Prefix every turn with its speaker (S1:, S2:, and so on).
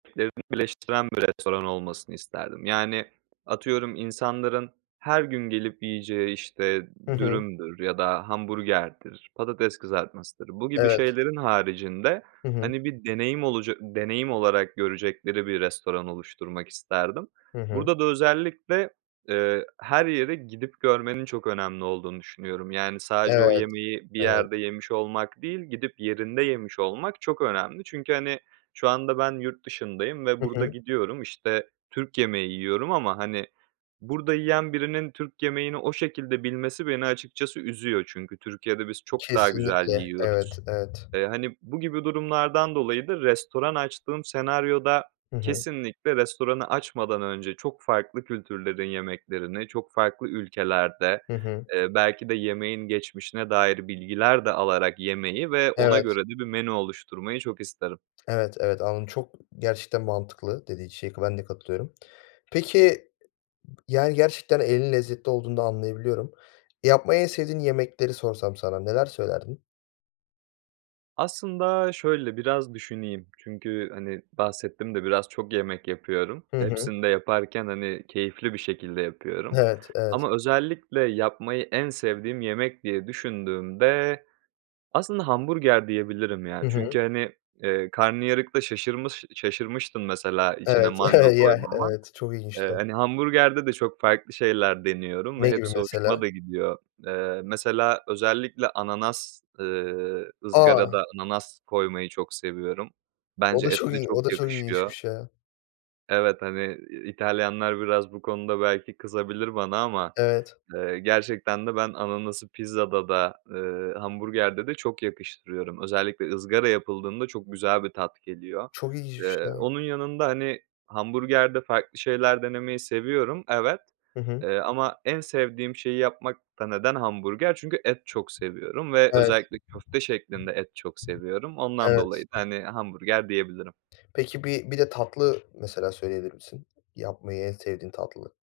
S1: Eee bi birleştiren bir restoran olmasını isterdim. Yani, atıyorum insanların her gün gelip yiyeceği işte
S2: Hı hı.
S1: dürümdür ya da hamburgerdir, patates kızartmasıdır. Bu gibi
S2: Evet.
S1: şeylerin haricinde
S2: Hı hı.
S1: hani bir deneyim olaca deneyim olarak görecekleri bir restoran oluşturmak isterdim.
S2: Hı hı.
S1: Burada da özellikle, eee, her yeri gidip görmenin çok önemli olduğunu düşünüyorum. Yani, sadece o
S2: Evet,
S1: yemeği bir
S2: evet.
S1: yerde yemiş olmak değil gidip yerinde yemiş olmak çok önemli çünkü hani, şu anda ben yurt dışındayım ve
S2: Hı
S1: burada
S2: hı.
S1: gidiyorum işte, Türk yemeği yiyorum ama hani, burada yiyen birinin Türk yemeğini o şekilde bilmesi beni açıkçası üzüyor çünkü Türkiye'de biz çok daha güzel
S2: Kesinlikle
S1: yiyoruz.
S2: evet, evet.
S1: Eee, hani, bu gibi durumlardan dolayı da restoran açtığım senaryoda
S2: Hı hı.
S1: kesinlikle restoranı açmadan önce çok farklı kültürlerin yemeklerini çok farklı ülkelerde,
S2: Hı hı.
S1: eee, belki de yemeğin geçmişine dair bilgiler de alarak yemeyi ve ona
S2: Evet.
S1: göre de bir menü oluşturmayı çok isterim.
S2: Evet, evet, anladım çok gerçekten mantıklı dediğin şey, kı ben de katılıyorum. Peki, yani, gerçekten elinin lezzetli olduğunu da anlayabiliyorum. Yapmayı en sevdiğin yemekleri sorsam sana neler söylerdin?
S1: Aslında şöyle biraz düşüneyim. Çünkü hani, bahsettim de biraz çok yemek yapıyorum.
S2: Hı hı.
S1: Hepsini de yaparken hani, keyifli bir şekilde yapıyorum.
S2: Evet, evet.
S1: Ama özellikle yapmayı en sevdiğim yemek diye düşündüğümde aslında hamburger diyebilirim yani.
S2: Hı hı.
S1: Çünkü hani, eee, karnıyarıkta şaşırmış şaşırmıştın mesela içine
S2: Evet.
S1: mango
S2: Ya
S1: koymama.
S2: evet çok
S1: Eee,
S2: ilginçti.
S1: hani hamburgerde de çok farklı şeyler deniyorum ve
S2: Ne gibi
S1: hepsi hoşuma
S2: mesela?
S1: da gidiyor. Eee, mesela özellikle ananas, ııı,
S2: A!
S1: ızgarada ananas koymayı çok seviyorum.
S2: O
S1: Bence
S2: da çok
S1: etle
S2: il
S1: çok
S2: o da çok
S1: yakışıyor.
S2: ilginçmiş ya.
S1: Evet, hani, İtalyanlar biraz bu konuda belki kızabilir bana ama,
S2: Evet.
S1: eee, gerçekten de ben ananası pizzada da, ııı, hamburgerde de çok yakıştırıyorum. Özellikle ızgara yapıldığında çok güzel bir tat geliyor.
S2: Çok ilginçmiş
S1: Eee,
S2: ya.
S1: onun yanında hani hamburgerde farklı şeyler denemeyi seviyorum evet,
S2: Hı hı.
S1: eee, ama en sevdiğim şeyi yapmak da neden hamburger çünkü et çok seviyorum ve
S2: Evet.
S1: özellikle köfte şeklinde et çok seviyorum. Ondan dolayı
S2: Evet.
S1: da hani, hamburger diyebilirim.
S2: Peki bir bir de tatlı mesela söyleyebilir misin? Yapmayı en sevdiğin tatlı.